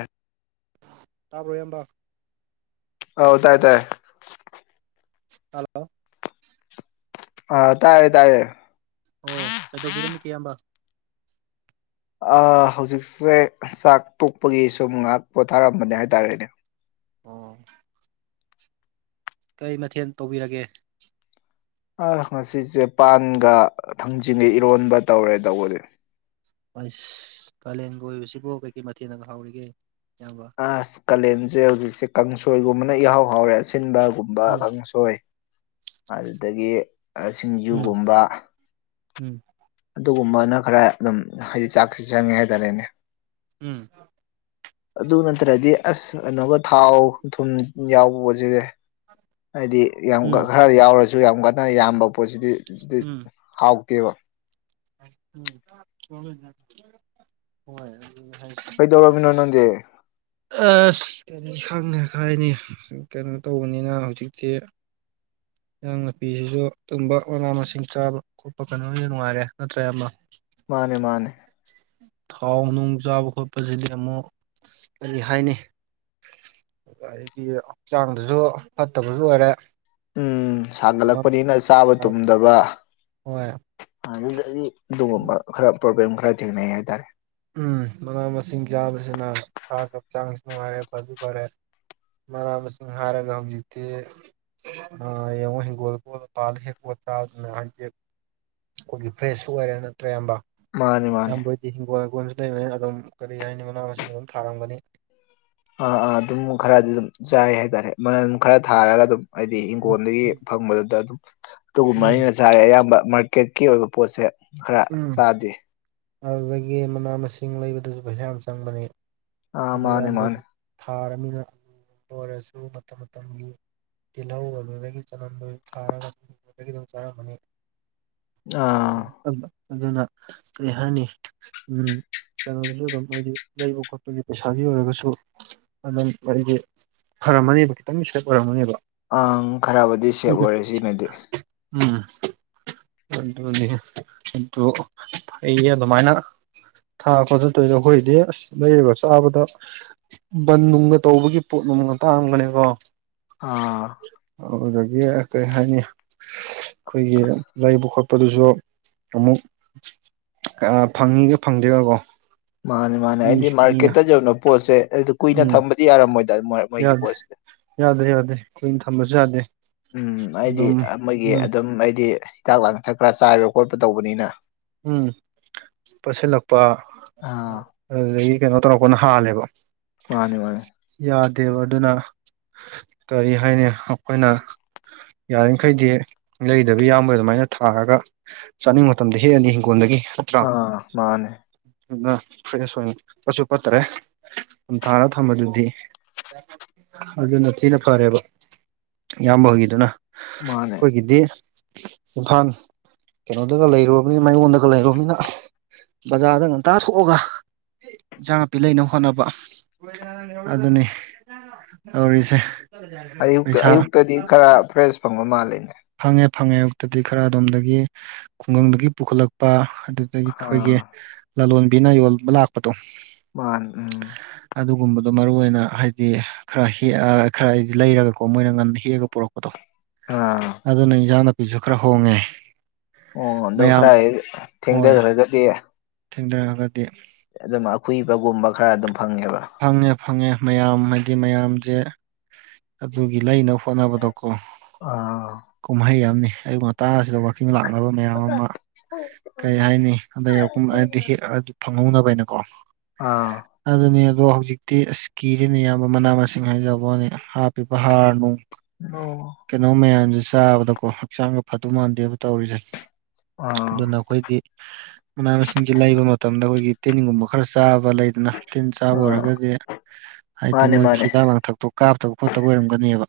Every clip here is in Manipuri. ꯑꯦ ꯇꯥꯕꯔꯣ ꯏꯌꯥꯝꯕ ꯑꯥꯎ ꯇꯥꯏ ꯇꯥꯏ ꯍꯜꯂꯣ ꯑꯥ ꯇꯥꯥꯔꯦ ꯇꯥꯔꯦ ꯑꯣ ꯀꯩꯗꯧꯕꯤꯔꯝꯃꯤ ꯀꯦ ꯏꯌꯥꯝꯕ ꯑꯥ ꯍꯧꯖꯤꯛꯁꯦ ꯆꯥꯛ ꯇꯣꯛꯄꯒꯤ ꯁꯨꯝ ꯉꯥꯏꯍꯥꯛ ꯄꯣꯊꯥꯔꯝꯕꯅꯦ ꯍꯥꯏꯇꯥꯔꯦꯅꯦ ꯎꯝ ꯀꯩ ꯃꯊꯦꯟ ꯇꯧꯕꯤꯔꯒꯦ ꯑ ꯉꯁꯤꯁꯦ ꯄꯥꯟꯒ ꯊꯥꯡꯖꯤꯟꯒ ꯏꯔꯣꯟꯕ ꯇꯧꯔꯦ ꯇꯧꯕꯗꯤ ꯑꯁ ꯀꯥꯂꯦꯟꯒ ꯑꯣꯏꯕꯁꯤꯕꯨ ꯀꯩꯀꯩ ꯃꯊꯦꯜꯅꯒ ꯍꯥꯎꯔꯤꯒꯦ ꯏꯌꯥꯝꯕ ꯑꯁ ꯀꯥꯂꯦꯟꯁꯦ ꯍꯧꯖꯤꯛꯁꯦ ꯀꯥꯡꯁꯣꯏꯒꯨꯝꯕꯅ ꯏꯍꯥꯎ ꯍꯥꯎꯔꯦ ꯑꯁꯤꯟꯕ ꯒꯨꯝ ꯕ ꯎꯝ ꯀꯥꯡꯁꯣꯏ ꯑꯗꯨꯗꯒꯤ ꯑ ꯎꯝ ꯁꯤꯡꯖꯨꯒꯨꯝꯕ ꯎꯝ ꯑꯗꯨꯒꯨꯝꯕꯅ ꯈꯔ ꯑꯗꯨꯝ ꯍꯥꯏꯗꯤ ꯆꯥꯛꯁꯦ ꯆꯪꯉꯦ ꯍꯥꯏꯇꯥꯔꯦꯅꯦ ꯎꯝ [inaudible] ꯑꯗꯨ ꯅꯠꯇ꯭ꯔꯗꯤ ꯑꯁ ꯀꯩꯅꯣꯒ ꯊꯥꯎ ꯊꯨꯝ ꯌꯥꯎꯕꯣꯠꯁꯤꯗꯤ ꯍꯥꯏꯗꯤ ꯌꯥꯝ ꯎꯝ ꯈꯔ ꯌꯥꯎꯔꯁꯨ ꯌꯥꯝ ꯀꯟꯅ ꯌꯥꯝꯕ ꯄꯣꯠꯁꯤꯗꯤ ꯍꯥꯎꯇꯦꯕ ꯎꯝ [unintelligible] ꯍꯣꯏ [unintelligible] ꯀꯩꯗꯧꯔꯝꯃꯤꯅꯣ ꯅꯪꯗꯤ ꯑꯁ ꯀꯔꯤ ꯈꯪꯅ ꯈꯥꯏꯅꯤ ꯀꯩꯅꯣ ꯇꯧꯕꯅꯤꯅ ꯍꯧꯖꯤꯛꯇꯤ ꯏꯖꯥꯡ ꯅꯨꯄꯤꯁꯤꯁꯨ ꯇꯨꯝꯕ ꯃꯅꯥ ꯃꯁꯤꯡ ꯆꯥꯕ ꯈꯣꯠꯄ ꯀꯩꯅꯣꯒꯤꯅ ꯅꯨꯡꯉꯥꯏꯔꯦ ꯅꯠꯇ꯭ꯔꯦ ꯑꯌꯥꯝꯕ ꯃꯥꯅꯦ ꯃꯥꯅꯦ ꯊꯥꯎ ꯅꯨꯡ ꯆꯥꯕ ꯈꯣꯠꯄꯁꯤꯗꯤ ꯑꯃꯨꯛ ꯀꯔꯤ ꯍꯥꯏꯅꯤ ꯑꯩꯗꯤ ꯍꯛꯆꯥꯡꯗꯁꯨ ꯐꯠꯇꯕꯁꯨ ꯑꯣꯏꯔꯦ ꯎꯝ ꯑꯗꯨꯃꯥꯏꯅ ꯁꯥꯒꯠꯂꯛꯄꯅꯤꯅ ꯆꯥꯕ ꯇꯨꯝꯗꯕ ꯍꯣꯏ ꯑꯗꯨꯗꯒꯤ ꯑꯗꯨꯒꯨꯝꯕ ꯈꯔ ꯄ꯭ꯔꯣꯕ꯭ꯂꯦꯝ ꯈꯔ ꯊꯦꯡꯅꯩ ꯍꯥꯏꯇꯥꯔꯦ ꯎꯝ ꯃꯅꯥ ꯃꯁꯤꯡ ꯆꯥꯕꯁꯤꯅ ꯁꯥꯁꯨ ꯍꯛꯆꯥꯡꯁꯨ ꯅꯨꯡꯉꯥꯏꯔꯦ ꯐꯁꯨ ꯐꯔꯦ ꯃꯅꯥ ꯃꯁꯤꯡ ꯍꯥꯏꯔꯒ ꯍꯧꯖꯤꯛꯇꯤ ꯑ ꯌꯦꯡꯉꯨ ꯍꯤꯡꯒꯣꯜ ꯄꯣꯠ ꯄꯥꯜꯂ ꯍꯦꯠꯄ ꯆꯥꯕꯁꯨ ꯅꯨꯡꯉꯥꯏꯇꯦ ꯑꯩꯈꯣꯏꯒꯤ ꯐ꯭ꯔꯦꯁꯁꯨ ꯑꯣꯏꯔꯦ ꯅꯠꯇ꯭ꯔ ꯏꯌꯥꯝꯕ ꯃꯥꯅꯦ ꯃꯥꯅꯦ ꯏꯌꯥꯝꯕꯣꯏꯗꯤ ꯍꯤꯡꯒꯣꯜ ꯍꯪꯒꯣꯜꯁꯨ ꯂꯩꯕꯅꯤ ꯑꯗꯨꯝ ꯀꯔꯤ ꯍꯥꯏꯅꯤ ꯃꯅꯥ ꯃꯁꯤꯡ ꯑꯗꯨꯝ ꯊꯥꯔꯝꯒꯅꯤ ꯑꯥ ꯑꯥ ꯑꯗꯨꯝ ꯈꯔꯗꯤ ꯑꯗꯨꯝ ꯆꯥꯏ ꯍꯥꯏꯇꯥꯔꯦ ꯃꯅꯜ ꯈꯔ ꯊꯥꯔꯒ ꯑꯗꯨꯝ ꯍꯥꯏꯗꯤ ꯎꯝ ꯏꯪꯒꯣꯟꯜꯗꯒꯤ ꯐꯪꯕꯗꯨꯗ ꯑꯗꯨꯝ ꯑꯗꯨꯒꯨꯝꯕ ꯎꯝ ꯑꯩꯅ ꯆꯥꯔꯦ ꯑꯌꯥꯝꯕ ꯃꯥꯔꯀꯦꯠꯀꯤ ꯑꯣꯏꯕ ꯄꯣꯠꯁꯦ ꯈꯔ ꯎꯝ ꯆꯥꯗꯦ ꯑꯗꯨꯗꯒꯤ ꯃꯅꯥ ꯃꯁꯤꯡ ꯂꯩꯕꯗꯁꯨ ꯄꯩꯁꯥ ꯌꯥꯝ ꯆꯪꯕꯅꯤ ꯑꯥ ꯑꯗꯨ ꯃꯥꯅꯦ ꯏꯌꯥꯝꯕ ꯃꯥꯅꯦ ꯍꯣꯏꯗꯤ ꯊꯥꯔꯝꯅꯤꯅ ꯂꯣꯏꯔꯁꯨ ꯃꯇꯝ ꯃꯇꯝꯒꯤ ꯇꯤꯜꯍꯧ ꯑꯗꯨꯗꯒꯤ ꯆꯅꯝꯗ ꯑꯣꯏꯁꯨ ꯊꯥꯔꯒ ꯑꯗꯨꯗꯒꯤ ꯑꯗꯨꯝ ꯆꯥꯔꯝꯃꯅꯤ ꯑꯥ [unintelligible] ꯑꯗꯨꯅ ꯀꯔꯤ ꯍꯥꯏꯅꯤ ꯎꯝ ꯀꯩꯅꯣꯗꯁꯨ ꯑꯗꯨꯝ ꯍꯥꯏꯗꯤ ꯂꯩꯕ ꯈꯣꯠꯄꯒꯤ ꯄꯩꯁꯥꯒꯤ ꯑꯣꯏꯔꯒꯁꯨ ꯑꯗꯨꯝ ꯍꯥꯏꯗꯤ ꯐꯔꯝꯃꯅꯤꯕ ꯈꯤꯇꯪꯗꯤ ꯁꯦꯚ ꯑꯣꯏꯔꯝꯒꯅꯤꯕ ꯑꯪ ꯈꯔꯕꯨꯗꯤ ꯁꯦꯞ ꯑꯣꯏꯔꯦ ꯁꯤꯃꯗꯤ ꯎꯝ ꯑꯗꯨꯅꯤ ꯑꯗꯨ ꯐꯩꯌꯦ ꯑꯗꯨꯃꯥꯏꯅ ꯊꯥꯄꯗ ꯇꯧꯏꯗꯣ ꯈꯣꯏꯗꯤ ꯑꯁ ꯂꯩꯔꯒ ꯆꯥꯕꯗ ꯕꯟ ꯅꯨꯡꯒ ꯇꯧꯕꯒꯤ ꯄꯣꯠ ꯅꯨꯡꯒ ꯇꯥꯡꯕꯅꯦꯀꯣ ꯑꯥ ꯑꯗꯨꯗꯒꯤ ꯀꯔꯤ ꯍꯥꯏꯅꯤ ꯑꯩꯈꯣꯏꯒꯤ ꯂꯩꯕ ꯈꯣꯠꯄꯗꯨꯁꯨ ꯑꯃꯨꯛ ꯑ ꯐꯪꯉꯤꯒ ꯐꯪꯗꯦꯒ ꯀꯣ ꯃꯥꯅꯦ ꯃꯥꯅꯦ ꯑꯩꯗꯤ ꯃꯥꯔꯀꯦꯠꯇ ꯌꯣꯟꯕ ꯄꯣꯠꯁꯦ ꯑꯩ ꯀꯨꯏꯅ ꯎꯝ ꯊꯝꯕꯗꯤ ꯌꯥꯔꯝꯃꯣꯏꯗ ꯃꯣꯏ ꯌꯥꯗꯦ ꯌꯥꯗꯦ ꯌꯥꯗꯦ ꯀꯨꯏꯅ ꯊꯝꯕꯁꯨ ꯌꯥꯗꯦ ꯎꯝ ꯍꯥꯏꯗꯤ ꯑꯗꯨꯝ ꯑ ꯃꯣꯏꯒꯤ ꯎꯝ ꯑꯗꯨꯝ ꯍꯥꯏꯗꯤ ꯍꯤꯗꯥꯛ ꯂꯥꯡꯊꯛ ꯈ꯭ꯔ ꯆꯥꯏꯕ ꯈꯣꯠꯄ ꯇꯧꯕꯅꯤꯅ ꯎꯝ ꯄꯠꯁꯜꯂꯛꯄ ꯑꯥ ꯑꯗꯨꯗꯒꯤ ꯀꯩꯅꯣ ꯇꯧꯔꯛꯄꯅ ꯍꯥꯜꯂꯦꯕ ꯃꯥꯅꯦ ꯃꯥꯅꯦ ꯌꯥꯗꯦꯕ ꯑꯗꯨꯅ ꯀꯔꯤ ꯍꯥꯏꯅꯤ ꯑꯈꯣꯏꯅ ꯌꯥꯔꯤꯈꯩꯗꯤ ꯂꯩꯗꯕꯤ ꯏꯌꯥꯝꯕ ꯑꯗꯨꯃꯥꯏꯅ ꯊꯥꯔꯒꯆ ꯆꯥꯅꯤꯡꯕ ꯃꯇꯝꯗ ꯍꯦꯛꯑꯅꯤ ꯍꯤꯡꯒꯣꯜꯗꯒꯤ ꯅꯠꯇ꯭ꯔꯥ ꯑ ꯃꯥꯅꯦ ꯑꯗꯨꯅ ꯐ꯭ꯔꯦꯁ ꯑꯣꯏꯅ ꯄꯠꯁꯨ ꯄꯠꯇꯥꯔꯦ ꯗꯨꯝ ꯊꯥꯔ ꯊꯝꯕꯗꯨꯗꯤ ꯑꯗꯨꯅ ꯊꯤꯅ ꯐꯔꯦꯕ ꯏꯌꯥꯝꯕ ꯍꯣꯏꯒꯤꯗꯨꯅ ꯃꯥꯅꯦ ꯈꯣꯏꯒꯤꯗꯤ ꯏꯝꯐꯥꯜ ꯀꯩꯅꯣꯗꯒ ꯂꯩꯔꯨ ꯃꯌꯣꯟꯗꯒ ꯂꯩꯔꯨꯕꯅꯤꯅ ꯕꯖꯥꯔꯗ ꯉꯟꯇꯥ ꯊꯣꯛꯑꯒ ꯏꯟꯁꯥꯡ ꯅꯥꯄꯤ ꯂꯩꯅꯕ ꯍꯣꯠꯅꯕ ꯑꯗꯨꯅꯤ ꯇꯧꯔꯤꯁꯦ ꯑꯌꯨꯛꯇ ꯄꯩꯁꯥ ꯑꯌꯨꯛꯇꯗꯤ ꯈꯔ ꯐ꯭ꯔꯦꯁ ꯐꯪꯕ ꯃꯥꯜꯂꯦꯅꯦ ꯐꯪꯉꯦ ꯐꯪꯉꯦ ꯑꯌꯨꯛꯇꯗꯤ ꯈꯔ ꯑꯗꯣꯝꯗꯒꯤ ꯈꯨꯡꯒꯪꯗꯒꯤ ꯄꯨꯈꯠꯂꯛꯄ ꯑꯗꯨ ꯑꯗꯒꯤ ꯑꯩꯈꯣꯏꯒꯤ ꯑꯥ ꯂꯂꯣꯟꯕꯤꯅ ꯌꯣꯟꯕ ꯂꯥꯛꯄꯗꯣ ꯃꯥꯟ ꯎꯝ ꯑꯗꯨꯒꯨꯝꯕꯗꯣ ꯃꯔꯨꯑꯣꯏꯅ ꯍꯥꯏꯗꯤ ꯈꯔ ꯍꯦꯛꯑ ꯈꯔꯗꯤ ꯂꯩꯔꯒꯀꯣ ꯃꯣꯏꯅ ꯉꯟꯅ ꯍꯦꯛꯑꯒ ꯄꯨꯔꯛꯄꯗꯣ ꯑꯥ ꯑꯗꯨꯅ ꯏꯟꯖꯥꯡ ꯅꯥꯄꯤꯁꯨ ꯈꯔ ꯍꯣꯡꯉꯦ ꯑꯣ ꯑꯗꯣ ꯃꯌꯥꯝ ꯈꯔꯍꯦꯛ ꯊꯦꯡꯗꯈ꯭ꯔꯒꯗꯤ ꯊꯦꯡꯗꯈ꯭ꯔꯒꯗꯤ ꯑꯗꯨꯅ ꯑꯈꯨꯏꯕꯒꯨꯝꯕ ꯈꯔ ꯑꯗꯨꯝ ꯐꯪꯉꯦꯕ ꯐꯪꯉꯦ ꯐꯪꯉꯦ ꯃꯌꯥꯝ ꯍꯥꯏꯗꯤ ꯃꯌꯥꯝꯖꯦ ꯑꯗꯨꯒꯤ ꯂꯩꯅꯕ ꯍꯣꯠꯅꯕꯗꯣ ꯀꯣ ꯑꯥ ꯀꯨꯝꯍꯩ ꯑꯃꯅꯤ ꯑꯌꯨꯛ ꯇꯥꯁꯤꯗ ꯋꯥꯀꯤꯡ ꯂꯥꯛꯅꯕ ꯃꯌꯥꯝ ꯑꯃ ꯀꯔꯤ ꯍꯥꯏꯅꯤ ꯑꯗꯩ ꯑꯄꯨꯝ ꯗ ꯍꯦꯛ ꯐꯪꯍꯧꯅꯕ ꯍꯥꯏꯅꯀꯣ ꯑꯥ ꯑꯗꯨꯅꯤ ꯑꯗꯣ ꯍꯧꯖꯤꯛꯇꯤ ꯑꯁ ꯀꯤꯔꯦꯅꯦ ꯏꯌꯥꯝꯕ ꯃꯅꯥ ꯃꯁꯤꯡ ꯍꯥꯏꯖꯕ ꯋꯥꯅꯦ ꯍꯥꯞꯄꯤꯕ ꯍꯥꯔ ꯅꯨꯡ ꯑꯣ ꯀꯩꯅꯣ ꯃꯌꯥꯝꯁꯦ ꯆꯥꯕꯗꯀꯣ ꯍꯛꯆꯥꯡꯒ ꯐꯗꯧ ꯃꯥꯟꯗꯦꯕ ꯇꯧꯔꯤꯁꯦ ꯑꯥ ꯑꯗꯨꯅ ꯈꯣꯏꯒꯤ ꯃꯅꯥ ꯃꯁꯤꯡꯁꯦ ꯂꯩꯕ ꯃꯇꯝꯗ ꯑꯩꯈꯣꯏꯒꯤ ꯇꯤꯜꯅꯤꯡꯒꯨꯝꯕ ꯈꯔ ꯆꯥꯕ ꯂꯩꯗꯅ ꯇꯤꯟ ꯆꯥꯕ ꯑꯥ ꯑꯣꯏꯔꯒꯗꯤ ꯍꯥꯏꯗꯤ ꯃꯥꯅꯦ ꯃꯣꯏꯒꯤ ꯃꯥꯅꯦ ꯍꯤꯗꯥꯛ ꯂꯥꯡꯊꯛꯇꯣ ꯀꯥꯞꯇꯕ ꯈꯣꯠꯇꯕ ꯑꯣꯏꯔꯝꯒꯅꯦꯕ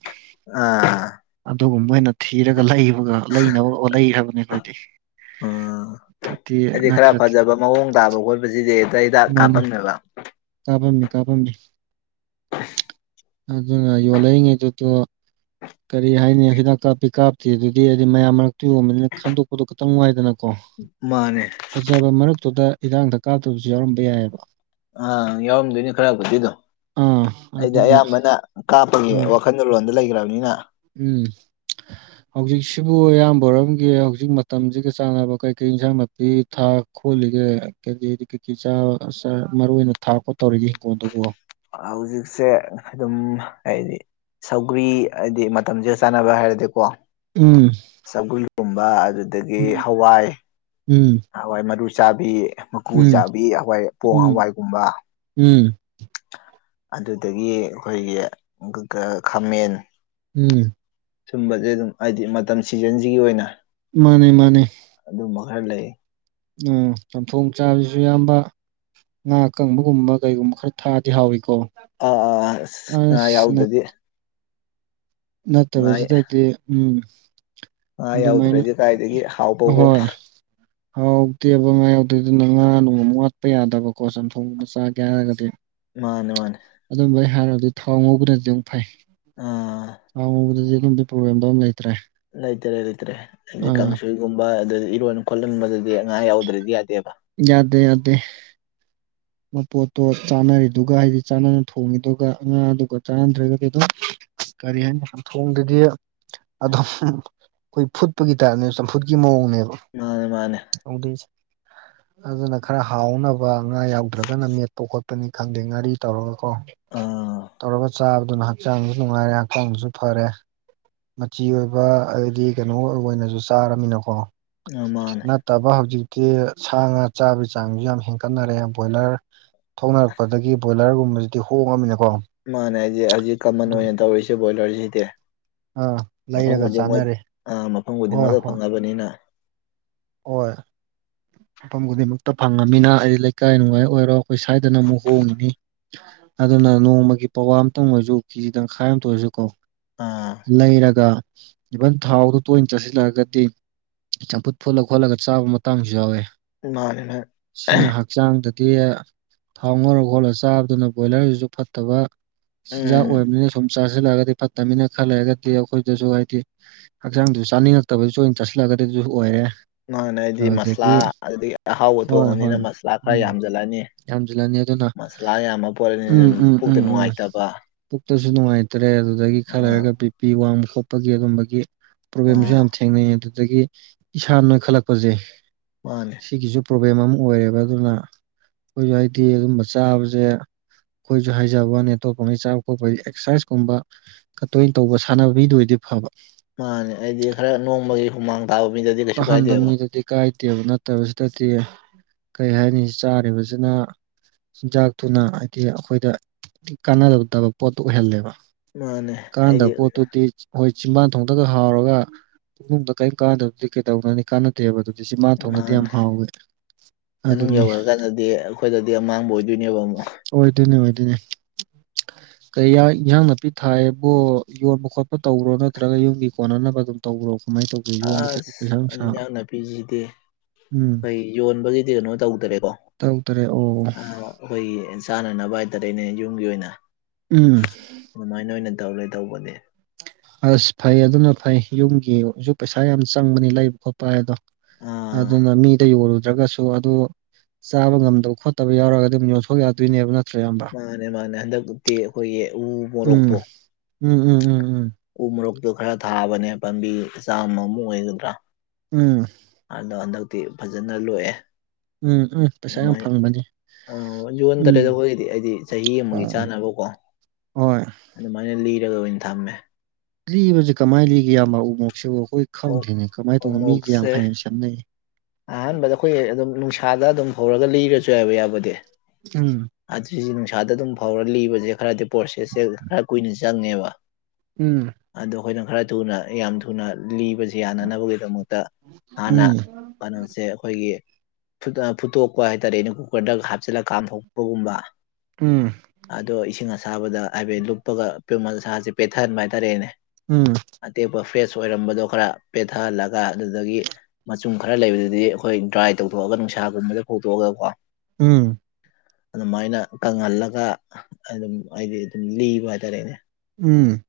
ꯑꯥ ꯑꯗꯨꯒꯨꯝꯕ ꯑꯣꯏꯅ ꯊꯤꯔꯒ ꯂꯩꯕꯒ ꯂꯩꯅꯕ ꯍꯣꯅꯩ ꯍꯥꯏꯕꯅꯤ ꯑꯩꯈꯣꯏꯗꯤ ꯎꯝ ꯅꯠꯇ꯭ꯔꯗꯤ ꯍꯥꯏꯗꯤ ꯈꯔ ꯅꯠꯇ꯭ꯔꯗꯤ ꯐꯖꯕ ꯃꯑꯣꯡ ꯇꯥꯕ ꯈꯣꯠꯄꯁꯤꯗꯤ ꯍꯦꯛꯇ ꯍꯤꯗꯥꯛ ꯀꯥꯞꯄꯝꯅꯦꯕ ꯀꯥꯄꯝꯃꯤ ꯀꯥꯄꯝꯃꯤ [unintelligible] ꯑꯗꯨꯅ ꯌꯣꯂꯛ ꯏꯉꯩꯗ ꯇꯣꯑꯣ ꯀꯔꯤ ꯍꯥꯏꯅꯤ ꯍꯤꯗꯥꯛ ꯀꯥꯞꯄꯤ ꯀꯥꯞꯇꯦ ꯑꯗꯨꯗꯤ ꯑꯗꯨꯗꯤ ꯃꯌꯥꯝ ꯃꯔꯛꯇꯤ ꯌꯣꯟꯕꯅꯤꯅ ꯈꯟꯗꯣꯛꯄꯗꯣ ꯈꯤꯇꯪ ꯋꯥꯏꯗꯅ ꯃꯥꯅꯦ ꯐꯖꯕ ꯃꯔꯛꯇꯨꯗ ꯏꯤꯔꯥꯡꯗ ꯀꯥꯞꯇꯕꯁꯨ ꯌꯥꯎꯔꯝꯕ ꯌꯥꯏꯑꯕ ꯑꯥ ꯌꯥꯎꯔꯝꯗꯣꯏꯅꯦ ꯈꯔꯕꯨꯗꯤꯗꯣ ꯑꯥ ꯑꯩꯗꯤ ꯑꯗꯨꯅ ꯑꯌꯥꯝꯕꯅ ꯀꯥꯞꯄꯒꯤ ꯍꯣꯏ ꯋꯥꯈꯜ ꯂꯣꯟꯗ ꯂꯩꯈ꯭ꯔꯕꯅꯤꯅ ꯎꯝ ꯍꯧꯖꯤꯛꯁꯤꯕꯨ ꯏꯌꯥꯝꯕꯔꯝꯒꯤ ꯍꯧꯖꯤꯛ ꯃꯇꯝꯁꯤꯒ ꯆꯥꯟꯅꯕ ꯀꯩꯀꯩ ꯏꯟꯁꯥꯡ ꯁꯤ ꯊꯥ ꯈꯣꯠꯂꯤꯒꯦ ꯀꯩꯗꯤ ꯀꯩꯀꯩ ꯆꯥ ꯃꯔꯨꯏ ꯑꯣꯏꯅ ꯊꯥꯛ ꯈꯣꯠ ꯇꯧꯔꯤꯒꯦ ꯍꯤꯡꯒꯣꯜꯗꯨꯕꯨꯣ ꯍꯧꯖꯤꯛꯁꯦ ꯑꯗꯨꯝ ꯍꯥꯏꯗꯤ ꯁꯧꯒ꯭ꯔꯤ ꯍꯥꯏꯗꯤ ꯃꯇꯝꯁꯤꯒ ꯆꯥꯟꯅꯕ ꯍꯥꯏꯔꯗꯤꯀꯣ ꯎꯝ ꯆꯒꯨꯜꯒꯨꯝꯕ ꯑꯗꯨꯗꯒꯤ ꯎꯝ ꯍꯋꯥꯏ ꯍꯋꯥꯏ ꯃꯔꯨ ꯆꯥꯕꯤ ꯃꯀꯨ ꯎꯝ ꯆꯥꯕꯤ ꯍꯋꯥꯏ ꯄꯣꯡ ꯎꯝ ꯍꯋꯥꯏꯒꯨꯝꯕ ꯎꯝ ꯑꯗꯨꯗꯒꯤ ꯑꯩꯈꯣꯏꯒꯤ ꯈꯥꯃꯦꯟ ꯎꯝ ꯁꯨꯝꯕꯁꯦ ꯑꯗꯨꯝ ꯍꯥꯏꯗꯤ ꯃꯇꯝ ꯁꯤꯖꯟꯁꯤꯒꯤ ꯑꯣꯏꯅ ꯃꯥꯅꯦ ꯃꯥꯅꯦ ꯑꯗꯨꯝꯕ ꯈꯔ ꯂꯩ ꯎꯝ ꯆꯝꯊꯣꯡ ꯆꯥꯕꯁꯤꯁꯨ ꯌꯥꯝꯌꯥꯝꯕ ꯉꯥ ꯀꯪꯕꯒꯨꯝꯕ ꯀꯩꯒꯨꯝꯕ ꯈꯔ ꯊꯥꯗꯤ ꯍꯥꯎꯏꯀꯣ ꯑ ꯑꯥ ꯌꯥꯎꯗꯗꯤ ꯉꯥ ꯅꯠꯇꯕꯁꯤꯗꯗꯤ ꯎꯝ ꯉꯥ ꯑꯗꯨꯃꯥꯏꯅ ꯌꯥꯎꯗ꯭ꯔꯗꯤ ꯀꯥꯏꯗꯒꯤ ꯍꯥꯎꯕ ꯄꯣꯠꯅꯣ ꯍꯣꯏ ꯍꯥꯎꯗꯦꯕ ꯉꯥ ꯌꯥꯎꯗꯦ ꯑꯗꯨꯅ ꯉꯥ ꯅꯅꯨꯡꯃ ꯋꯥꯠꯄ ꯌꯥꯗꯕꯀꯣ ꯆꯝꯊꯣꯡ ꯑꯃ ꯆꯥꯒꯦ ꯍꯥꯏꯔꯒꯗꯤ ꯃꯥꯅꯦ ꯃꯥꯅꯦ ꯑꯗꯨꯝꯕ ꯑꯩ ꯍꯥꯏꯔꯕꯗꯤ ꯊꯋꯥ ꯉꯧꯕꯅ ꯑꯗꯨꯝ ꯐꯩ ꯑꯥ ꯑꯉꯕꯗꯗꯤ ꯑꯗꯨꯝꯗꯤ ꯄ꯭ꯔꯣꯕ꯭ꯂꯦꯝꯗꯣ ꯑꯗꯨꯝ ꯂꯩꯇ꯭ꯔꯦ ꯂꯩꯇꯔꯦ ꯂꯩꯇ꯭ꯔꯦ ꯍꯥꯏꯗꯤ ꯑꯥ ꯀꯥꯡꯁꯣꯏꯒꯨꯝꯕ ꯑꯗꯨ ꯏꯔꯣꯏ ꯈꯣꯠꯍꯟꯕꯗꯗꯤ ꯑꯉꯥ ꯌꯥꯎꯗ꯭ꯔꯗꯤ ꯌꯥꯗꯦꯕ ꯌꯥꯗꯦ ꯌꯥꯗꯦ ꯃꯄꯣꯠꯇꯣ ꯆꯥꯅꯔꯤꯗꯨꯒ ꯍꯥꯏꯗꯤ ꯆꯥꯅꯅ ꯊꯣꯡꯉꯤꯗꯨꯒ ꯑꯉꯥꯡꯗꯨꯒ ꯆꯥꯟꯅꯗ꯭ꯔꯒ ꯀ ꯑꯗꯨꯝ ꯀꯔꯤ ꯍꯥꯏꯅꯤ ꯊꯣꯡꯗꯗꯤ ꯑꯗꯨꯝ ꯑꯩꯈꯣꯏ ꯐꯨꯠꯄꯒꯤ ꯇꯥꯏꯞꯅꯦꯕ ꯆꯝꯐꯨꯠꯀꯤ ꯃꯑꯣꯡꯅꯦꯕ ꯃꯥꯅꯦ ꯃꯥꯅꯦ ꯍꯧꯗꯣꯏꯁꯦ ꯑꯗꯨꯅ ꯈꯔ ꯍꯥꯎꯅꯕ ꯉꯥ ꯌꯥꯎꯗ꯭ꯔꯒꯅ ꯃꯦꯠ ꯄꯨꯣꯛ ꯈꯣꯠꯄꯅꯤ ꯈꯪꯗꯦ ꯉꯥꯔꯤ ꯇꯧꯔꯒꯀꯣ ꯑꯥ ꯇꯧꯔꯒ ꯆꯥꯕꯗꯨꯅ ꯍꯛꯆꯥꯡꯁꯨ ꯅꯨꯡꯉꯥꯏꯔꯦ ꯍꯛꯆꯥꯡꯕꯁꯨ ꯐꯔꯦ ꯃꯆꯤ ꯑꯣꯏꯕ ꯑꯗꯩꯗꯤ ꯀꯩꯅꯣ ꯑꯣꯏꯅꯁꯨ ꯆꯥꯔꯃꯤꯅꯀꯣ ꯃꯥꯅꯦ ꯅꯠꯇꯕ ꯍꯧꯖꯤꯛꯇꯤ ꯁꯥ ꯉꯥ ꯆꯥꯕꯒꯤ ꯆꯥꯡꯁꯨ ꯌꯥꯝ ꯍꯦꯟꯀꯠꯅꯔꯦ ꯕꯣꯏꯂꯔ ꯊꯧꯅꯔꯛꯄꯗꯒꯤ ꯕꯣꯏꯂꯔꯒꯨꯝꯕꯁꯤꯗꯤ ꯍꯣꯡꯉꯝꯃꯤꯅꯤꯀꯣ ꯃꯥꯅꯦ ꯍꯥꯏꯗꯤ ꯍꯧꯖꯤꯛ ꯀꯃꯟ ꯑꯣꯏꯅ ꯇꯧꯔꯤꯁꯦ ꯕꯣꯏꯂꯔꯁꯤꯗꯤ ꯑꯥ ꯃꯐꯝ ꯂꯩꯔꯒ ꯈꯨꯗꯤꯡꯃꯛ ꯆꯥꯅꯔꯦ ꯑꯥ ꯃꯐꯝ ꯍꯣꯏ ꯈꯨꯗꯤꯡꯃꯛꯇ ꯍꯣꯏ ꯐꯪꯉꯅꯕꯅꯤꯅ ꯍꯣꯏ ꯃꯐꯝ ꯈꯨꯗꯤꯡꯃꯛꯇ ꯐꯪꯉꯃꯤꯅ ꯑꯩ ꯂꯩꯀꯥꯏ ꯅꯨꯡꯉꯥꯏ ꯑꯣꯏꯔꯣ ꯑꯩꯈꯣꯏ ꯁ꯭ꯋꯥꯏꯗꯅ ꯑꯃꯨꯛ ꯍꯣꯡꯉꯤꯅꯤ ꯑꯗꯨꯅ ꯅꯣꯡꯃꯒꯤ ꯄꯋꯥ ꯑꯃꯇꯪ ꯑꯣꯏꯔꯁꯨ ꯀꯦꯖꯤ ꯇꯪꯈꯥꯏ ꯑꯃꯇ ꯑꯣꯏꯔꯁꯨ ꯀꯣ ꯑꯥ ꯂꯩꯔꯒ ꯏꯚꯟ ꯊꯥꯎꯗꯨ ꯇꯣꯏꯅ ꯆꯥꯁꯤꯜꯂꯛꯔꯒꯗꯤ ꯆꯝꯐꯨꯠ ꯐꯨꯠꯂ ꯈꯣꯠꯂꯒ ꯆꯥꯕ ꯃꯇꯥꯡꯁꯨ ꯌꯥꯎꯋꯦ ꯥꯟꯦꯅꯦ ꯁꯤꯅ ꯍꯛꯆꯥꯡꯗꯗꯤ ꯊꯥꯎ ꯉꯔ ꯈꯣꯠꯂꯒ ꯆꯥꯕꯗꯨꯅ ꯕꯣꯏꯂꯔꯁꯤꯁꯨ ꯐꯠꯇꯕ ꯆꯤꯟꯖꯥꯛ ꯎꯝ ꯑꯣꯏꯔꯕꯅꯤꯅ ꯁꯨꯝ ꯆꯥꯁꯤꯜꯂꯛꯑꯒꯗꯤ ꯐꯠꯇꯕꯅꯤꯅ ꯈꯜ ꯂꯩꯔꯒꯗꯤ ꯑꯩꯈꯣꯏꯗꯁꯨ ꯍꯥꯏꯗꯤ ꯍꯛꯆꯥꯡꯗꯨꯁꯨ ꯆꯥꯅꯤꯡꯉꯛꯇꯕꯗꯨꯁꯨꯣꯏ ꯑꯣꯏꯅ ꯆꯠꯁꯤꯜꯂꯒꯗꯤꯗꯨꯁꯨ ꯑꯣꯏꯔꯦ ꯃꯥꯅ ꯑꯩꯗꯤ ꯃꯁꯂꯥ ꯑꯗꯨꯗꯒꯤ ꯑꯗꯨꯗꯒꯤ ꯑꯍꯥꯎꯕ ꯍꯣꯏ ꯍꯣꯏ ꯊꯣꯡꯉꯕꯅꯤꯅ ꯃꯁꯂꯥ ꯈꯔ ꯎꯝ ꯌꯥꯝꯖꯜꯂꯅꯤ ꯌꯥꯝꯁꯤꯜꯂꯅꯤ ꯑꯗꯨꯅ ꯃꯁꯂꯥ ꯌꯥꯝꯃ ꯎꯝ ꯄꯣꯠꯅꯤꯅ ꯎꯝ ꯄꯨꯛꯇ ꯎꯝ ꯎꯝ ꯅꯨꯡꯉꯥꯏꯇꯕ ꯄꯨꯛꯇꯁꯨ ꯅꯨꯡꯉꯥꯏꯇ꯭ꯔꯦ ꯑꯗꯨꯗꯒꯤ ꯑꯥ ꯈꯜꯂꯔꯒ ꯄꯤ ꯐꯤ ꯋꯥꯡꯕ ꯈꯣꯠꯄꯒꯤ ꯑꯗꯨꯝꯕꯒꯤ ꯄ꯭ꯔꯣꯕ꯭ꯂꯦꯝꯁꯨ ꯑꯥ ꯌꯥꯝ ꯊꯦꯡꯅꯩ ꯑꯗꯨꯗꯒꯤ ꯏꯁꯥ ꯅꯣꯏꯈꯠꯂꯛꯄꯁꯦ ꯃꯥꯅꯦ ꯁꯤꯒꯤꯁꯨ ꯄ꯭ꯔꯣꯕ꯭ꯂꯦꯝ ꯑꯃ ꯑꯣꯏꯔꯦꯕ ꯑꯗꯨꯅ ꯑꯩꯈꯣꯏꯁꯨ ꯍꯥꯏꯗꯤ ꯑꯗꯨꯝꯕ ꯆꯥꯕꯁꯦ ꯑꯩꯈꯣꯏꯁꯨ ꯍꯥꯏꯖꯕꯅꯤ ꯑꯇꯣꯞꯄꯉꯩ ꯆꯥꯕ ꯈꯣꯠꯄ ꯑꯦꯛꯁꯔꯁꯥꯏꯁꯀꯨꯝꯕ ꯀꯠꯇꯣꯏꯅ ꯇꯧꯕ ꯁꯥꯟꯅꯕꯕꯤꯗꯨ ꯑꯣꯏꯗꯤ ꯐꯕ ꯃꯥꯅꯦ ꯑꯩꯗꯤ ꯈꯔ ꯅꯣꯡꯃꯒꯤ ꯍꯨꯃꯥꯡ ꯇꯕꯨꯗꯤ ꯇꯥꯍꯟꯕ ꯃꯤꯗꯗꯤ ꯀꯥꯏꯗꯦꯕ ꯅꯠꯇꯕꯁꯤꯗꯗꯤ ꯀꯔꯤ ꯍꯥꯏꯅꯤ ꯆꯥꯔꯤꯕꯁꯤꯅ ꯆꯤꯟꯖꯥꯛꯇꯨꯅ ꯍꯥꯏꯗꯤ ꯑꯩꯈꯣꯏꯗ ꯀꯥꯟꯅꯗꯗꯕ ꯄꯣꯠꯇꯨ ꯑꯣꯏꯍꯜꯂꯦꯕ ꯃꯥꯅꯦ ꯀꯥꯟ ꯑꯩꯗꯤ ꯗꯄꯣ ꯇ ꯇ ꯍꯣꯏ ꯆꯤꯝꯕꯥꯟ ꯊꯣꯡꯗꯒ ꯍꯥꯎꯔꯒ ꯄꯨꯨꯡꯗ ꯀꯔꯤꯝ ꯀꯥꯟꯅꯗꯕꯗꯤ ꯀꯩꯗꯧꯅꯅꯤ ꯀꯥꯟꯅ ꯅꯠꯇꯦꯕ ꯑꯗꯨꯗꯤ ꯁꯤ ꯃꯥ ꯊꯣꯡꯅꯗꯤ ꯃꯥꯅꯦ ꯌꯥꯝ ꯍꯥꯎꯋꯦ ꯃꯅꯨꯡ ꯌꯧꯈ꯭ꯔꯀꯥꯟꯗꯗꯤ ꯑꯩꯈꯣꯏꯗꯗꯤ ꯑꯃꯥꯡꯕ ꯑꯣꯏꯗꯣꯏꯅꯦꯕ ꯑꯃꯨꯛ ꯑꯣꯏꯗꯣꯏꯅꯦ ꯑꯣꯏꯗꯣꯏꯅꯦ ꯀꯌꯥ ꯏꯟꯖꯥꯡ ꯅꯥꯄꯤ ꯊꯥꯏꯑꯕꯨ ꯌꯣꯟꯕ ꯈꯣꯠꯄ ꯇꯧꯕ꯭ꯔꯣ ꯅꯠꯇ꯭ꯔꯒ ꯌꯨꯝꯒꯤ ꯀꯣꯟꯅꯅꯕ ꯑꯗꯨꯝ ꯇꯧꯕ꯭ꯔꯣ ꯀꯃꯥꯏꯅ ꯇꯧꯕ ꯑꯁ ꯑꯟꯖꯥꯛꯅ ꯄꯤꯁꯤꯗꯦ ꯎꯝ ꯑꯩꯣꯏ ꯌꯣꯟꯕꯒꯤꯗꯤ ꯀꯩꯅꯣ ꯇꯧꯗ꯭ꯔꯦꯀꯣ ꯇꯔꯨꯛ ꯇꯔꯦꯠ ꯑꯣ ꯑ ꯑꯩꯈꯣꯏꯒꯤ ꯆꯥꯅꯅꯕ ꯍꯥꯏꯇꯥꯔꯦꯅꯦ ꯌꯨꯝꯒꯤ ꯑꯣꯏꯅ ꯎꯝ ꯑꯗꯨꯃꯥꯏꯅ ꯑꯣꯏꯅ ꯇꯧꯔꯦ ꯇꯧꯕꯅꯦ ꯑꯁ ꯐꯩ ꯑꯗꯨꯅ ꯐꯩ ꯌꯨꯝꯒꯤꯁꯨ ꯄꯩꯁꯥ ꯌꯥꯝ ꯆꯪꯕꯅꯤ ꯂꯩꯕ ꯈꯣꯠꯄ ꯍꯥꯏ ꯑꯗꯣ ꯑꯥ ꯑꯗꯨꯅ ꯃꯤꯗ ꯌꯣꯜꯂꯨꯗ꯭ꯔꯒꯁꯨ ꯑꯗꯨ ꯆꯥꯕ ꯉꯝꯗꯕ ꯈꯣꯠꯇꯕ ꯌꯥꯎꯔꯒ ꯑꯗꯨꯝ ꯌꯣꯟꯊꯣꯛ ꯌꯥꯗꯣꯏꯅꯦꯕ ꯅ ꯃꯥꯅꯦ ꯃꯥꯅꯦ ꯍꯟꯗꯛꯇꯤ ꯑꯩꯈꯣꯏꯒꯤ ꯎ ꯎꯝ ꯃꯣꯔꯣꯛꯇꯣ ꯎꯝ ꯎꯝ ꯎꯝ ꯎꯝ ꯎ ꯃꯔꯨꯞꯇꯨ ꯈꯔ ꯊꯥꯕꯅꯦ ꯄꯥꯝꯕꯤ ꯆꯥꯃꯃꯨꯛ ꯑꯣꯏꯒꯗ꯭ꯔꯥ ꯎꯝ ꯑꯗꯣ ꯍꯟꯗꯛꯇꯤ ꯐꯖꯅ ꯂꯣꯛꯑꯦ ꯎꯝ ꯎꯝ ꯄꯩꯁꯥ ꯌꯥꯝ ꯑꯗꯨꯃꯥꯏꯅ ꯐꯪꯕꯅꯤ ꯑ ꯖꯨꯟ ꯇꯔꯦꯠꯇ ꯎꯝ ꯍꯧꯖꯤꯛꯒꯤꯗꯤ ꯑꯩꯗꯤ ꯆꯍꯤ ꯑꯃꯒꯤ ꯆꯥꯅꯕꯀꯣ ꯍ ꯑꯗꯨꯃꯥꯏꯅ ꯂꯤꯔꯒ ꯑꯣꯏꯅ ꯊꯝꯃꯦ ꯂꯤꯕꯁꯤꯦ ꯀꯃꯥꯏꯅ ꯂꯤꯒꯦ ꯌꯥꯝꯕꯎ ꯃꯣꯛꯁꯤꯕꯨ ꯑꯩꯈꯣꯏ ꯑꯣꯛ ꯈꯪꯗ꯭ꯔꯤꯅꯦ ꯀꯃꯥꯏꯅ ꯎ ꯇꯧꯕꯅꯣ ꯃꯤꯒ ꯌꯥꯝ ꯃꯣꯔꯣꯛꯁꯦ ꯍꯌꯦꯡ ꯁꯅꯩꯌꯦ ꯑꯍꯥꯟꯕꯗ ꯑꯩꯈꯣꯏ ꯑꯗꯨꯝ ꯅꯨꯡꯁꯥꯗ ꯑꯗꯨꯝ ꯍꯧꯔꯒ ꯂꯤꯔꯁꯨ ꯍꯥꯏꯕ ꯌꯥꯕꯗꯤ ꯎꯝ ꯑꯗꯨꯁ ꯅꯨꯡꯁꯥꯗ ꯑꯗꯨꯝ ꯐꯥꯎꯔ ꯂꯤꯕꯁꯦ ꯈꯔꯗꯤ ꯄ꯭ꯔꯣꯁꯦꯁ ꯈꯔ ꯀꯨꯏꯅ ꯆꯪꯉꯦꯕ ꯎꯝ ꯑꯗꯣ ꯑꯩꯈꯣꯏꯅ ꯈꯔ ꯊꯨꯅ ꯌꯥꯝ ꯊꯨꯅ ꯂꯤꯕꯁꯤ ꯌꯥꯅꯅꯕꯒꯤꯗꯃꯛꯇ ꯍꯥꯟꯅ ꯎꯝ ꯀꯩꯅꯣꯁꯦ ꯑꯩꯈꯣꯏꯒꯤ ꯐꯠ ꯐꯨꯠꯇꯣꯛꯄ ꯍꯥꯏꯇꯥꯔꯦ ꯑꯩꯅ ꯀꯨꯀꯔꯗꯒ ꯍꯥꯞꯆꯤꯜꯂꯒ ꯀꯥꯝꯊꯣꯛꯄꯒꯨꯝꯕ ꯎꯝ ꯑꯗꯣ ꯏꯁꯤꯡ ꯑꯁꯥꯕꯗ ꯍꯥꯏꯐꯦꯠ ꯂꯨꯞꯄꯒ ꯄꯤꯃꯜ ꯃꯁꯁꯦ ꯄꯦꯊꯍꯟꯕ ꯍꯥꯏꯇꯥꯔꯦꯅꯦ ꯎꯝ ꯑꯇꯦꯛꯄ ꯐ꯭ꯔꯦꯁ ꯑꯣꯏꯔꯝꯕꯗꯣ ꯈꯔ ꯄꯦꯊꯍꯜꯂꯒ ꯑꯗꯨꯗꯒꯤ ꯃꯆꯨꯝ ꯈꯔ ꯂꯩꯕꯗꯨꯗꯤ ꯑꯩꯈꯣꯏ ꯗ꯭ꯔꯥꯏ ꯇꯧꯊꯣꯛꯑꯒ ꯅꯨꯡꯁꯥꯒꯨꯝꯕꯗ ꯐꯇꯣꯛꯑꯒ ꯀꯣ ꯎꯝ ꯑꯗꯨꯃꯥꯏꯅ ꯀꯪꯍꯜꯂꯒ ꯑꯗꯨꯝ ꯍꯥꯏꯗꯤ ꯑꯗꯨꯝ ꯂꯤꯕ ꯍꯥꯏꯇꯥꯔꯦꯅꯦ ꯎꯝ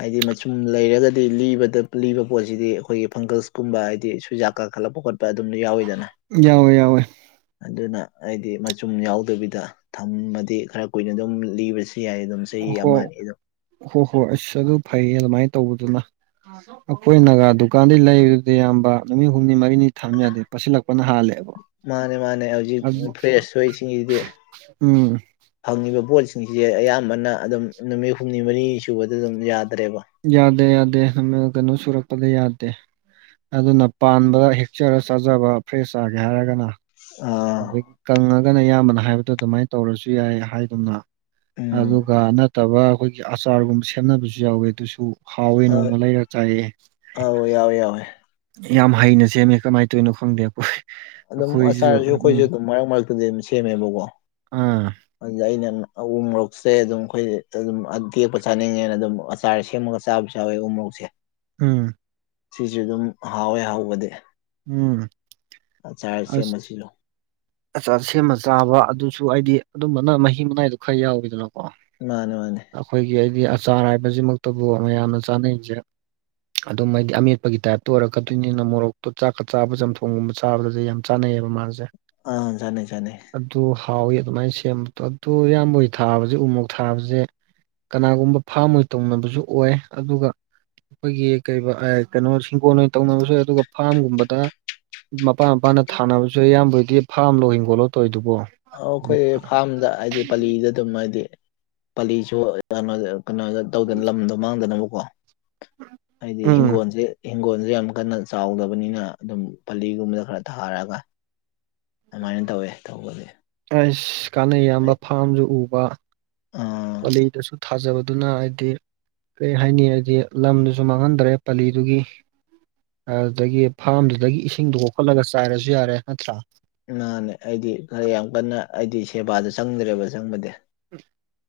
ꯍꯥꯏꯗꯤ ꯃꯆꯨꯝ ꯂꯩꯔꯒꯗꯤ ꯂꯤꯕꯗ ꯂꯤꯕ ꯄꯣꯠꯁꯤꯗꯤ ꯑꯩꯈꯣꯏꯒꯤ ꯐꯪꯒꯁꯀꯨꯝꯕ ꯍꯥꯏꯗꯤ ꯁꯨꯖꯥꯛ ꯀꯥꯈꯠꯂꯛꯄ ꯈꯣꯠꯄ ꯑꯗꯨꯝ ꯌꯥꯎꯋꯤꯗꯅ ꯌꯥꯎꯋꯦ ꯌꯥꯎꯋꯦ [unintelligible] ꯑꯗꯨꯅ ꯑꯩꯗꯤ ꯃꯆꯨꯝ ꯌꯥꯎꯗꯕꯤꯗ ꯊꯝꯃꯗꯤ ꯈꯔ ꯀꯨꯏꯅ ꯑꯗꯨꯝ ꯂꯤꯕꯁꯨ ꯌꯥꯏ ꯑꯗꯨꯝ ꯆꯍꯤ ꯍꯣ ꯑꯃ ꯑꯅꯤ ꯑꯗꯨꯝ ꯍꯣ ꯍꯣꯏ ꯑꯁ ꯑꯗꯨ ꯐꯩ ꯑꯗꯨꯃꯥꯏꯅ ꯇꯧꯕꯗꯨꯅ ꯑꯩꯈꯣꯏ ꯒꯥ ꯗꯨꯀꯥꯟꯗꯩ ꯂꯩꯕꯗꯨꯗꯤ ꯑꯌꯥꯝꯕ ꯅꯨꯃꯤꯠ ꯍꯨꯝꯅꯤ ꯃꯔꯤꯅꯤ ꯊꯝ ꯌꯥꯗꯦ ꯄꯠꯁꯤꯜꯂꯛꯄꯅ ꯍꯥꯜꯂꯦꯕ ꯃꯥꯅꯦ ꯃꯥꯅꯦ ꯍꯧꯖꯤꯛ ꯐ꯭ꯔꯦꯁꯁꯤꯡꯁꯤꯗꯤ ꯎꯝ ꯐꯪꯉꯤꯕ ꯄꯣꯠꯁꯤꯡꯁꯦ ꯑꯌꯥꯝꯕꯅ ꯑꯗꯨꯝ ꯅꯨꯃꯤꯠ ꯍꯨꯝꯅꯤ ꯃꯔꯤꯅꯤ ꯁꯨꯕꯗ ꯑꯗꯨꯝ ꯌꯥꯗ꯭ꯔꯦꯕ ꯌꯥꯗꯦ ꯌꯥꯗꯦ ꯀꯩꯅꯣ ꯁꯨꯔꯛꯄꯗ ꯌꯥꯗꯦ ꯑꯗꯨꯅ ꯄꯥꯟꯕꯗ ꯍꯦꯛꯆꯔ ꯆꯥꯖꯕ ꯐ꯭ꯔꯦꯁ ꯆꯥꯒꯦ ꯍꯥꯏꯔꯒꯅ ꯎ ꯑꯗꯒꯤ ꯀꯪꯉꯒꯅ ꯑꯌꯥꯝꯕꯅ ꯍꯥꯏꯕꯗꯣ ꯑꯗꯨꯃꯥꯏꯅ ꯇꯧꯔꯁꯨ ꯌꯥꯏ ꯍꯥꯏꯗꯨꯅ ꯎꯝ ꯑꯗꯨꯒ ꯅꯠꯇꯕ ꯑꯩꯈꯣꯏꯒꯤ ꯑꯆꯥꯔꯒꯨꯝꯕ ꯁꯦꯝꯅꯕꯁꯨ ꯌꯥꯎꯋꯦ ꯑꯗꯨꯁꯨ ꯍꯥꯎꯏ ꯑ ꯅꯣꯡꯃ ꯂꯩꯔ ꯆꯥꯏꯌꯦ ꯑꯧ ꯌꯥꯎꯋꯦ ꯌꯥꯎꯋꯦ ꯌꯥꯝ ꯍꯩꯅ ꯁꯦꯝꯃꯦ ꯀꯃꯥꯏꯅ ꯇꯧꯔꯤꯅꯣ ꯈꯪꯗꯦ ꯑꯩꯈꯣꯏ ꯑꯗꯨꯝ ꯑꯩꯈꯣꯏꯁꯤꯁꯨ ꯑꯆꯥꯔꯁꯨ ꯑꯩꯈꯣꯏꯁꯨ ꯎꯝ ꯑꯗꯨꯝ ꯃꯔꯛ ꯃꯔꯛꯇꯗꯤ ꯑꯗꯨꯝ ꯁꯦꯝꯃꯦꯕꯀꯣ ꯑꯥ ꯑꯗꯨꯗ ꯑꯩꯅ ꯑꯎ ꯃꯣꯔꯣꯛꯁꯦ ꯑꯗꯨꯝ ꯑꯩꯈꯣꯏ ꯑꯗꯨꯝ ꯇꯦꯛꯄ ꯆꯥꯅꯤꯡꯉꯦꯅ ꯑꯗꯨꯝ ꯆꯥꯔ ꯁꯦꯝꯃꯒ ꯆꯥꯕꯁꯨ ꯌꯥꯎꯋꯦ ꯎꯃꯣꯔꯣꯛꯁꯦ ꯎꯝ ꯁꯤꯁꯨ ꯑꯗꯨꯝ ꯍꯥꯎꯋꯦ ꯍꯧꯕꯗꯤ ꯎꯝ ꯑꯆꯥ ꯑꯁ ꯁꯦꯝꯃꯁꯤꯂꯣ ꯑꯆꯥ ꯁꯦꯝꯃ ꯆꯥꯕ ꯑꯗꯨꯁꯨ ꯑꯩꯗꯤ ꯑꯗꯨꯝꯕꯅ ꯃꯍꯤ ꯃꯅꯥꯏꯗꯣ ꯈꯔ ꯌꯥꯎꯋꯤꯗꯅꯀꯣ ꯃꯥꯅꯦ ꯃꯥꯅꯦ ꯑꯩꯈꯣꯏꯒꯤ ꯑꯩꯗꯤ ꯑꯆꯥꯔ ꯍꯥꯏꯕꯁꯤꯃꯛꯇꯕꯨ ꯃꯌꯥꯝꯅ ꯆꯥꯅꯩꯁꯦ ꯑꯗꯨꯝ ꯍꯥꯏꯗꯤ ꯑꯃꯦꯠꯄꯒꯤ ꯇꯥꯏꯞꯇ ꯑꯣꯏꯔꯛꯀꯗꯣꯏꯅꯤꯅ ꯃꯣꯔꯣꯛꯇꯣ ꯆꯥꯛꯀ ꯆꯥꯕ ꯆꯝꯊꯣꯡꯒꯨꯝꯕ ꯇꯥꯕꯗꯗꯤ ꯌꯥꯝ ꯆꯥꯅꯩꯑꯕ ꯃꯥꯁꯦ ꯑꯥꯖꯅꯤ ꯆꯅꯤ ꯑꯗꯨ ꯍꯥꯎꯋꯤ ꯑꯗꯨꯃꯥꯏꯅ ꯁꯦꯝꯕꯗꯣ ꯑꯗꯨ ꯏꯌꯥꯝꯕꯩ ꯊꯥꯕꯁꯦ ꯎꯃꯨꯣꯛ ꯊꯥꯕꯁꯦ ꯀꯅꯥꯒꯨꯝꯕ ꯐꯥꯝ ꯑꯣꯏꯅ ꯇꯧꯅꯕꯁꯨ ꯑꯣꯏ ꯑꯗꯨꯒ ꯑꯩꯈꯣꯏꯒꯤ ꯀꯩ ꯀꯩꯅꯣ ꯍꯤꯡꯒꯣꯟ ꯑꯣꯏꯅ ꯇꯧꯅꯕꯁꯨ ꯌꯥꯏ ꯑꯗꯨꯒ ꯐꯥꯝꯒꯨꯝꯕꯗ ꯃꯄꯥꯥꯟ ꯃꯄꯥꯅ ꯊꯥꯅꯕꯁꯨ ꯏꯌꯥꯝꯕꯗꯤ ꯐꯥꯝ ꯂꯣ ꯍꯤꯡꯒꯣꯠꯂꯣ ꯇꯧꯋꯤꯗꯨꯕꯣ ꯑꯩꯈꯣꯏ ꯐꯥꯔꯝꯗ ꯍꯥꯏꯗꯤ ꯄꯥꯂꯤꯗ ꯑꯗꯨꯝ ꯍꯥꯏꯗꯤ ꯄꯥꯂꯤꯁꯨ ꯀꯩꯅꯣ ꯀꯩꯅꯣꯗ ꯇꯧꯗꯅ ꯂꯝꯗꯣ ꯃꯥꯡꯗꯅꯕꯀꯣ ꯍꯥꯏꯗꯤ ꯎꯝ ꯍꯤꯡꯒꯣꯜꯁꯦ ꯍꯤꯡꯒꯣꯜꯁꯨ ꯌꯥꯝ ꯀꯟꯅ ꯆꯥꯎꯗꯕꯅꯤꯅ ꯑꯗꯨꯝ ꯄꯂꯤꯒꯨꯝꯕꯗ ꯈꯔ ꯊꯥꯔꯛꯑꯒ ꯑꯗꯨꯃꯥꯏꯅ ꯇꯧꯋꯦ ꯇꯧꯕꯁ ꯑꯁ ꯀꯥꯅꯩ ꯌꯥꯝꯕ ꯐꯥꯝꯁꯨ ꯎꯕ ꯑ ꯀꯂꯤꯗꯁꯨ ꯊꯥꯖꯕꯗꯨꯅ ꯍꯥꯏꯗꯤ ꯀꯔꯤ ꯍꯥꯏꯅꯤ ꯍꯥꯏꯗꯤ ꯂꯝꯗꯨꯁꯨ ꯃꯥꯡꯍꯟꯗ꯭ꯔꯦ ꯄꯜꯂꯤꯗꯨꯒꯤ ꯑꯗꯨꯗꯒꯤ ꯐꯥꯔꯝꯗꯨꯗꯒꯤ ꯏꯁꯤꯡꯗꯨꯣ ꯀꯣꯛꯈꯠꯂꯒ ꯆꯥꯏꯔꯁꯨ ꯌꯥꯔꯦ ꯅꯠꯇ꯭ꯔꯥ ꯃꯥꯅꯦ ꯑꯩꯗꯤ ꯈꯔ ꯌꯥꯝ ꯀꯟꯅ ꯑꯩꯗꯤ ꯁꯦꯕꯥꯗꯣ ꯆꯪꯗ꯭ꯔꯦꯕ ꯆꯪꯕꯗꯤ ꯎꯝ